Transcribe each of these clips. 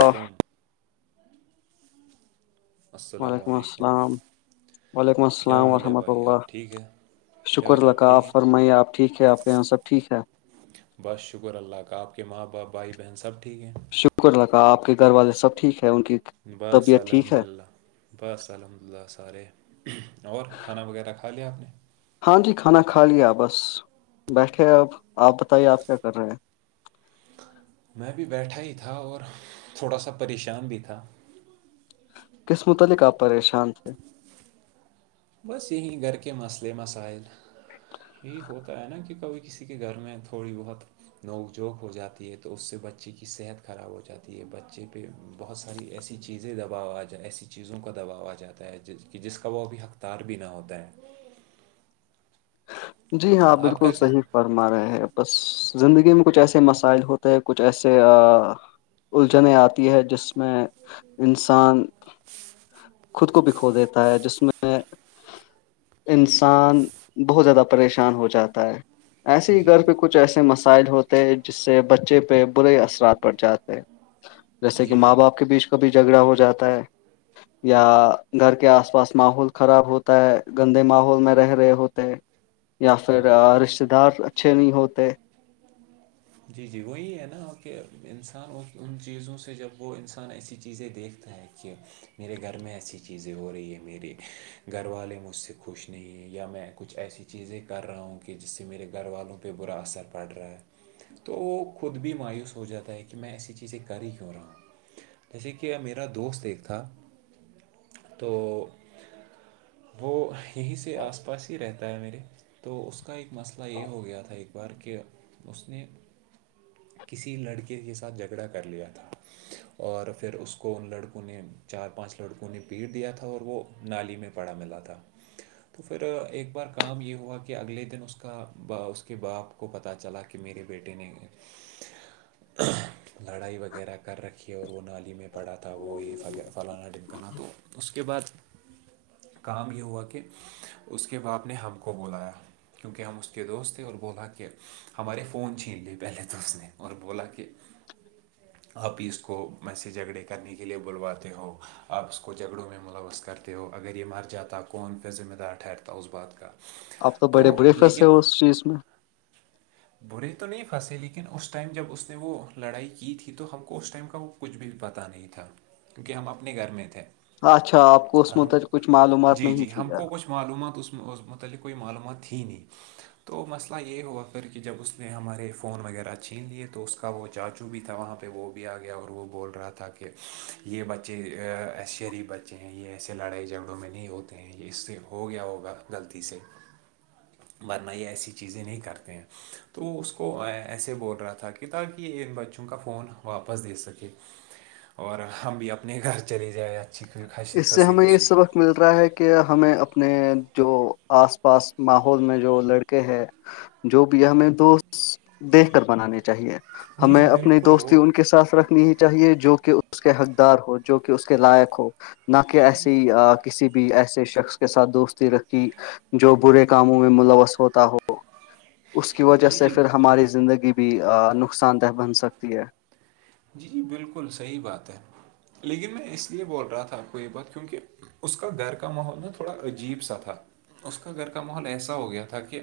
علیکم السلام وعلیکم علیکم السلام وعلیکم کیا السلام حال ہے ورحمۃ بھائی اللہ آپ ٹھیک ہے کیا شکر حال ہے آپ ٹھیک رکاف ہیں فرمائیے آپ ٹھیک ہے آپ کے یہاں سب ٹھیک ہے بس شکر اللہ کا آپ کے ماں باپ بھائی بہن سب ٹھیک ہیں شکر الا آپ کے گھر والے سب ٹھیک ہے ان کی بس طبیعت ٹھیک الحمد ہے للہ بس الحمد للہ سارے اور کھانا وغیرہ کھا لیا آپ نے ہاں جی کھانا کھا لیا بس بیٹھے اب آپ بتائیے آپ کیا کر رہے ہیں میں بھی بیٹھا ہی تھا اور تھوڑا سا پریشان بھی تھا کس متعلق آپ پریشان تھے بس یہیں گھر کے مسئلے مسائل یہی ہوتا ہے نا کہ کبھی کسی کے گھر میں تھوڑی بہت نوک جھوک ہو جاتی ہے تو اس سے بچے کی صحت خراب ہو جاتی ہے بچے پہ بہت ساری ایسی چیزیں دباؤ آ ج ایسی چیزوں کا دباؤ آ جاتا ہے جس کا وہ اب حق تار بھی نہ ہوتا ہے جی ہاں آپ بالکل کا کیا صحیح فرما رہے ہیں بس زندگی میں کچھ ایسے مسائل ہوتے ہے کچھ ایسے الجھنے آتی ہے جس میں انسان خود کو بکھو دیتا ہے جس میں انسان بہت زیادہ پریشان ہو جاتا ہے جی ایسے ہی گھر پہ جی کچھ ایسے مسئ سائل ہوتے ہیں جس سے بچے پہ برے اثرات پڑ جاتے ہیں جیسے کہ جی ماں جی باپ کے بیچ کابھی جھگڑا ہو جاتا ہے یا گھر کے آس پاس ماحول خراب ہوتا ہے گندے ماحول میں رہ رہے ہوتے یا پھر جی رشتے دار اچھے نہیں ہوتے جی جی وہی ہے نا کہ انسان ان چیزوں سے جب وہ انسان ایسی چیزیں دیکھتا ہے کہ میرے گھر میں ایسی چیزیں ہو رہی ہیں میرے گھر والے مجھ سے خوش نہیں ہیں یا میں کچھ ایسی چیزیں کر رہا ہوں کہ جس سے میرے گھر والوں پہ برا اثر پڑ رہا ہے تو وہ خود بھی مایوس ہو جاتا ہے کہ میں ایسی چیزیں کر ہی کیوں رہوں جیسے کہ اب میرا دوست ایک تھا تو وہ یہیں سے آس پاس ہی رہتا ہے میرے تو اس کا ایک مسئلہ یہ ہو گیا تھا ایک بار کہ اس نے کسی لڑکے کے ساتھ جھگڑا کر لیا تھا اور پھر اس کو ان لڑکوں نے چار پانچ لڑکوں نے پیٹ دیا تھا اور وہ نالی میں پڑا ملا تھا تو پھر ایک بار کام یہ ہوا کہ اگلے دن اس کا اس کے باپ کو پتا چلا کہ کہ میر بیٹے نے لڑائی وغیرہ کر رکھی ہے اور وہ نالی میں پڑھا تھا وہی فلانا ڈنکانا تو اس کے بعد کام یہ ہوا کہ اس کے باپ نے ہم کو بلایا کیونکہ ہم اس کے دوست تھے اور بولا کہ ہمارے فون چھین لیے پہلے تو اس نے اور بولا کہ ھم [inaudible] آپ ہی اس کو میں سے جھگڑے کرنے کے لیے بلواتے ہو آپ اس کو جھگڑوں میں ملوث کر پ وہ اگر یہ مر جاتا قون پھرذمہ دار ٹھاررتا اس بات کاار اب تو بڑے بریک فسٹ ہے اس چیز میں برے تو نہیں پھنسے لیکن اس ٹائم جب اس نے وہ لڑائی کی تھی تو ہم کو اس ٹائم کا وہ کچھ بھی پتہ نہیں تھا کیونکہ ہم اپنے گھر میں تھے اچھا آپ کو اس میںت کچھ معلومات جی نہیں جی تھی ہم کیا کو کچھ معلومات اس متعلق کوئی معلومات تھی نہیں تو مسئلہ یہ ہوا کر کے جب اس نے ہمارے فون وغیرہ چھین لیے تو اس کا وہ چاچو بھی تھا وہاں پہ وہ بھی آ گیا اور وہ بول رہا تھا تھا کہ یہ بچےے شریف بچے ہیں یہ ایسے لڑائی جھگڑوں میں نہیں ہوتے تو اس سے ہو گیا ہوگا غلطی سے ج ورنہ یہ ایسی چیزیں نہیں کرتے ہیں تو وہ اس کو ایسے بول رہا تھا کہ تاکہ یہ ان بچوں کا فون واپس دے سکے اور ہم بھی اپنے گھر چلے جائیں اچھی خسی اس سے خنسی ہمیں یہ خوشی سبق مل رہا ہے کہ ہمیں اپنے جو آس پاس ماحول میں جو لڑکے ہے جو بھی ہے ہمیں دوست دیکھ کر بنانے چاہیے جی جی ہمیں اپنی بالکل دوستی وہ ان کے ساتھ رکھنی ہی چاہیے جو کہ اس کے حقدار ہو جو کہ اس کے لائق ہو نہ کہ ایسی کسی بھی ایسے شخص کے ساتھ دوستی رکھی جو برے کاموں میں ملوث ہوتا ہو اس کی وجہ جی سے جی پھر ہماری زندگی بھی نقصان دہ بن سکتی ہے جی جی بالکل صحیح بات ہے لیکن میں اس لیے بول رہا تھا آپ کو یہ بات کیونکہ اس کا در کا ماحول نا تھوڑا عجیب سا تھا اس کا گھر کا ماحول ایسا ہو گیا تھا کہ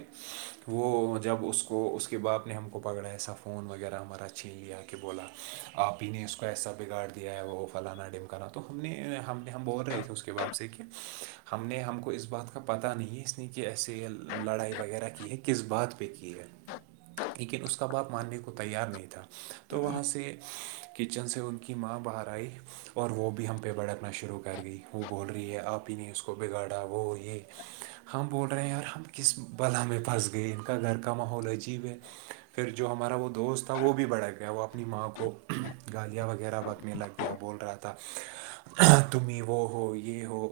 وہ جب اس کو اس کے باپ نے ہم کو پکڑا ایسا فون فون وغیرہ ہمارا اچھے ہی یہ کہ بولا آپ ہی نے اس کو ایسا بگاڑ دیا ہے وہ وہ پلانا ڈمکانا تو ہم نے ہم نے ہم بول رہے تھے اس کے باب سے کہ ہم نے ہم کو اس بات کا پتہ نہیں ہے اس لی کہ ایسے لڑائی وغیرہ کی ہے کہ کس بات پہ کی ہے لیکن اس کا باپ ماننے کو تیار نہیں تھا تو وہاں سے سے کچن سے ان کی ماں باہر آئی اور وہ بھی ہم پہ بھڑکنا شروع کر دیی وہ بول رہی ہے آپ ہی نے اس کو بگاڑا وہ یہ ہم بول رہے ہیں یار ہم کس بلا میں پھنس گئے ان کا گھر کا ماحول عجیب ہے پھر جو ہمارا وہ دوست تھا وہ بھی بڑھا گیا وہ اپ اپنی ماں کو گالیاں وغیرہ بکنے لگ گیا بول رہا تھا تمیں وہ ہو یہ ہو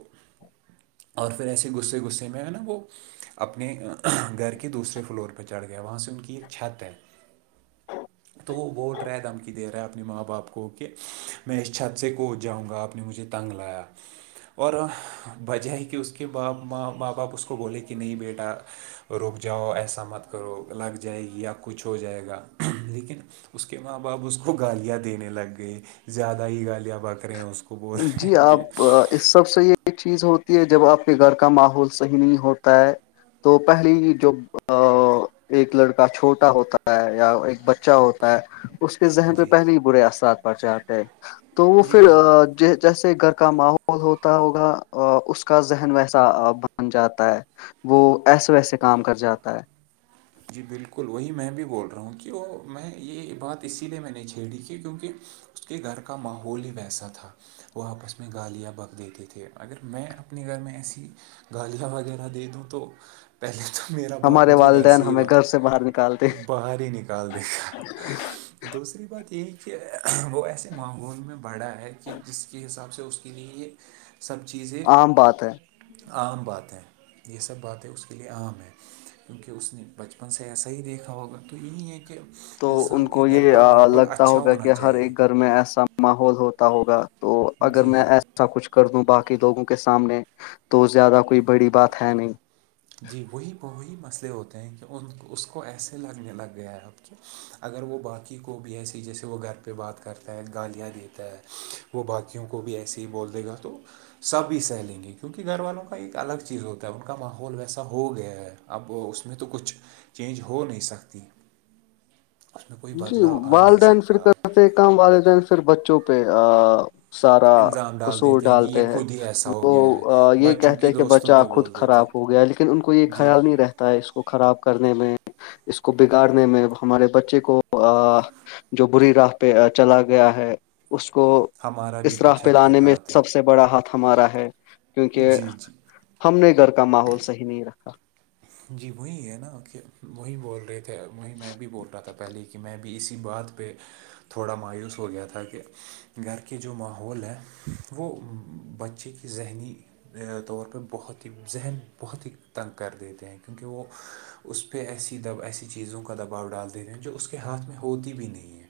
اور پھر ایسے غصے غصے میں ہے نا وہ اپنے گھر کے دوسرے فلور پہ چڑھ گیا وہاں سے ان کی ایک چھت ہے تو ووٹ دھمکی دے رہا ہے اپنی ماں باپ کو کہ میں اس چھت سے کود جاؤں گا آپ نے مجھے تنگ لایا اور وجہ ہے کہ اس کے ماں باپ اس کو بولے کہ نہیں بیٹا روک جاؤ ایسا مت کرو لگ جائے گی یا کچھ ہو جائے گا لیکن اس کے کہ ماں باپ اس کو گالیاں دینے لگ گئے زیادہ ہی گالیاں بکرے ہیں اس کو خب اور ہے جی کہ آپ [unintelligible] اس سب سے یہ ایک چیز ہوتی ہے جب آپ کے گھر کا ماحول صحیح نہیں ہوتا ہے تو پہلی جو ایک لڑکا چھوٹا ہوتا ہے یا ایک بچہ ہوتا ہے اس کے ذہن پہ جی پہلے ہی برے اثرات پڑ جاتے ہے تو وہ جی پھر جی ج جیسے گھر کا ماحول ہوتا ہوگا اس کا ذہن ویسا بن جاتا ہے وہ ایسے ویسے کام کر جاتا ہے جی بالکل وہی میں بھی بول رہا ہوں کہ وہ میں یہ بات اسی لیے میں نے چھیڑی کہ کیونکہ اس کے گھر کا ماحول ہی ویسا تھا وہ آپس میں گالیا بک دیتے تھے اگر میں اپنے گھر میں ایسی گالیاں وغیرہ دے دوں تو پہلے تو میرا باپ ہمارے مجھے گھر سے والدین صہی ہمیں گھر سے باہر بار نکالتے باہر ہی نکالتے دوسری بات یہی ہے کہ وہ ایسے ماحول میں بڑا ہے کہ جس کے حساب سے اس کے لیے یہ سب چیزیں عام بات ہے عام باتیں یہ سب باتیں اس کے لیے عام ہیں کیونکہ اس نے بچپن سے ایسا ہی دیکھا ہوگا تو یہی ہے کہ تو ان انسان کے کو گھر یہ کا ماحول لگتا اچھا ہوگا ہونا کہ ہر چاہیے ایک گھر میں ایسا ماحول ہوتا ہوگا تو اگر جی میں جی ایسا کچھ کر دوں باقی لوگوں کے سامنے تو زیادہ کوئی بڑی بات ہے نہیں جی وہی وہی مسئلے ہوتے ہیں کہ ان اس کو ایسے لگنے لگ گیا ہے اب تو اگر وہ باقی کو بھی ایسیے جیسے وہ گھر پہ بات کرتا ہے گالیاں دیتا ہے وہ باقیوں کو بھی ایسے ہی بول دے گا تو سب ہی سہ لیں گے کیونکہ گھر والوں کا ایک الگ چیز ہوتا ہے ان کا ماحول ماحول ویسا ہو گیا ہے اب اس میں تو کچھ چینج ہو نہیں سکتی اس میں کوئی بدلاؤ آ نہیں سکتا آپ عام والدین صرف بچوں پہ سارا الزام ڈال قصور دیتے کہ ڈالتے یہ ہیں خود ہی ایسا ہو گیا ہے وہ یہ بچوں کہتے کی ہیں کہ دوستوں بچہ پہ خود بول دیتے خراب ہو ہیں گیا لیکن ان کو یہ جی خیال نہیں رہ اس کو خراب کرنے میں اس کو بگاڑنے میں ہمارے بچے کو جو بری راہ پہ چلا گیا ہے اس کو ہمارا بھی اسرح کچھ حد پہلانے تک میں ہاتھ ہے سب سے سے بڑا ہاتھ ہمارا ہے کیونکہ جی جی ہم نے گھر کا ماحول صحیح نہیں رکھا جی وہی ہے نا کہ وہی بول رہے تھے وہیں میں بھی بول رہا تھا پہلے ہی کہ میں بھی اسی بات پہ تھوڑا مایوس ہو گیا تھا کہ گھر کی جو ماحول ہے وہ بچے کی کہ ذہنی طور پہ بہت ہی ذہن بہت ہی تنگ کر دیتے ہیں کیونکہ وہ اس پہ ایسی ایسی چیزوں کا دباؤ ڈال دیتے ہیں جو اس کے کے ہاتھ میں ہوتی بھی نہیں ہے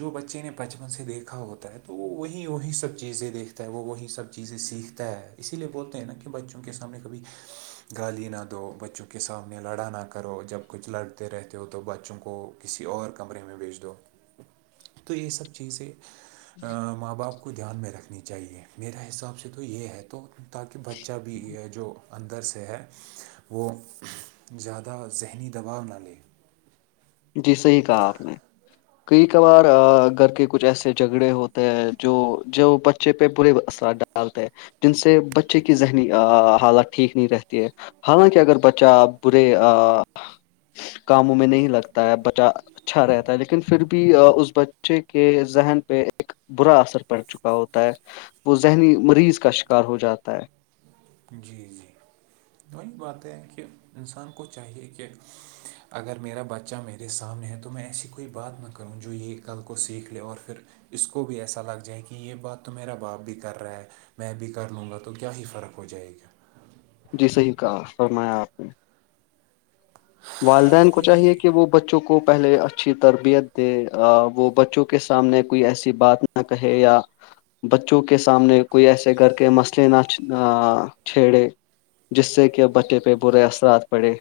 جو بچے نے بچپن سے دیکھا ہوتا ہے تو وہ وہی وہی سب چیزیں دیکھتے وہی سب چیزیں سیکھتا ہے اسی لیے بولتے ہیں نا کہ بچوں کے سامنے کبھی گالی نہ دو بچوں کے سامنے لڑا نہ کرو جب کچھ لڑتے رہتے ہو تو بچوں کو کسی اور کمرے میں بیچ دو تو یہ سب چیزیں ماں باپ کو دھیان میں رکھنی چاہیے میرے حساب سے تو یہ ہے تو تاکہ بچہ بھی جو اندر سے ہے وہ زیادہ ذہنی دباؤ نہ لے جی صحیح کہا آپ نے کئی کبھار گھر کے کچھ ایسے جھگڑے ہوتے ہیں جو جو بچے پہ برے اثرات ڈال ڈالتا ہے جن سے بچے کی ذہنی حالت ٹھیک نہیں رہتی ہے حالانکہ اگر بچہ برے کاموں میں نہیں لگتا ہے بچہ اچھا رہتا ہے لیکن پھر بھی اس بچے کے ذہن پہ ایک برا اثر پڑ چکا ہوتا ہے وہ ذہنی مریض کا شکار ہو جاتا ہے جی جی وہی بات ہے کہ انسان کو چاہیے کہ اگر میرا بچہ میرے سامنے ہے تو میں ایسی کوئی بات نہ کروں جو یہ کل کو سیکھ لے اور پھر اس کو بھی ایسا لگ جائے کہ یہ باپ تو میرا باپ بھی کر رہا ہے میں بھی کر لوں گا تو کیا ہی فرق ہو جائے گا جی صحیح کہا فرمایا آپ نے والدین کو تو چاہیے یہی کہ وہ بچوں کو پہلے اچھی تربیت دے وہ بچوں کے سامنے کوئی ایسی بات نہیں نہ کہہ یا بچوں کے سامنے کوئی ایسے کر کے مسئلے نہ چھیڑے جس سے کہ ا بچے پہ برے اثرات پڑے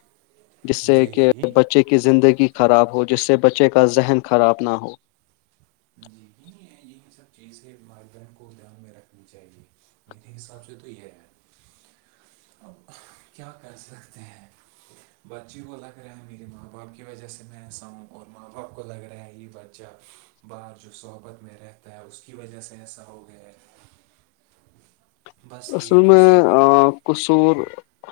جس سے جی کہ جی جی بچے کی زندگی خراب ہو جس سے بچے کا ذہن خراب نہ ہو جی یہ یہی سب چیزیں ماردن کو دھیان میں رکھنی چاہیے میرے حساب سے تو یہ ہے اب کیا کر سکتے ہیں بچے کو لگ رہا ہے میرے ماں باپ کی وجہ سے میں ایسا ہوں اور ماں باپ کو لگ رہا یہ ب ہ بار جو صحبت میں رہتا ہے اس کی وجہ سے ایسا ہو گیا ہے بس ایک دوسرے پہ کصور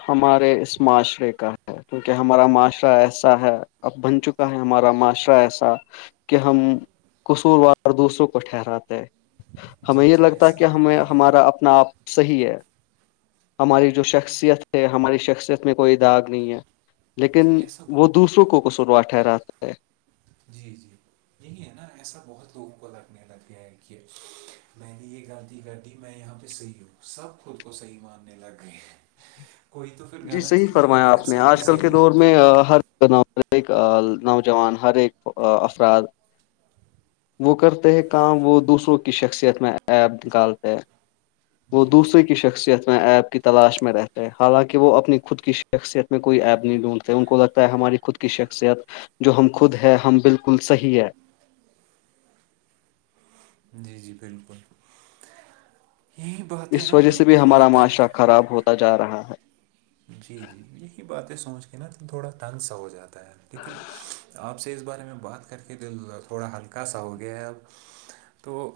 ہمارے اس معاشرے کا ہے کیونکہ ہمارا معاشرہ ایسا ہے اب بن چکے ہمارا معاشرہ ایسا کہ ہم قصوروار دوسروں کو ٹھہراتے ہمیں جی یہ جی لگتا ہے ایسا کہ عام ہمیں ہو گیا ہے ہمارا اب اپنا آپ صحیح ہے ہماری جو شخصیت ہے ہماری شخصیت میں کوئی داغ نہیں ہے جی لیکن ایسا بو وہ دوسروں کو کصوروار ٹھہراتا ہے جی جی نہیں ہے نا ایسا بہت لوگوں کو لگنے لگ گیا ہے کہ میں نے یہ غلطی کر دی میں یہاں پہ صحیح ہوں سب خود کو صحیح ماننے لگ گئے ہیں کوئی تو پھر جی غلط صحی ہی نہیں ہے فرمایا اگر آپ نے سبھی آج کل کے صحیح ہے دور تو میں ہر بنا ہر ایک نوجوان ہر ایک افراد وہ کرتے ہے کام وہ دوسروں کی شخصیت میں ایپ نکالتے ہے وہ جی جی دوسرے کی شخصیت میں ایپ کی تلاش میں رہتا ہیں حالانکہ کہ وہ اپنی خود کی شخصیت میں کوئی ایپ نہیں ڈھونڈتے ان کو لگتا ہے ہماری خود کی شخصیت جو ہم خود ہے ہم بالکل صحیح ہے جی جی بالکل یہ باتیں اس نا وجہ سے بالکل بھی تھوڑا ہمارا تنگ معاشرہ خراب ہوتا جا رہا ہے جی جی یہی باتیں سوچ کے نا تو تھوڑا تنگ سا ہو جاتا ہے لیکن آپ اب سے اس بارے میں بات کر کے د تھوڑا ہلکا سا ہو گیا ہے اب تو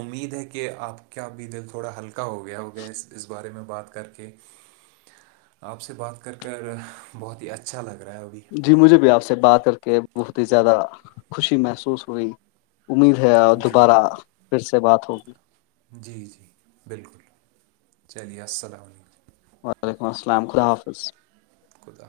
امید ہے کہ آپ کیا ا بھی دل تھوڑا ہلکا ہو گیا ہو گیس اس بارے میں بات کر کے [inaudible] آپ سے بات کر کر بہت ہی اچھا لگ رہا ہے وہ بھیھی جی مجھے بھی آپ سے بات کر کے بہت ہی زیادہ خوشی محسوس ہوئی امید ہے اور جی دوبارہ پھر سے بات ہوگی جی جی بالکل چلیے السلام علیکم وعلیکم السلام خدا حافظ خدا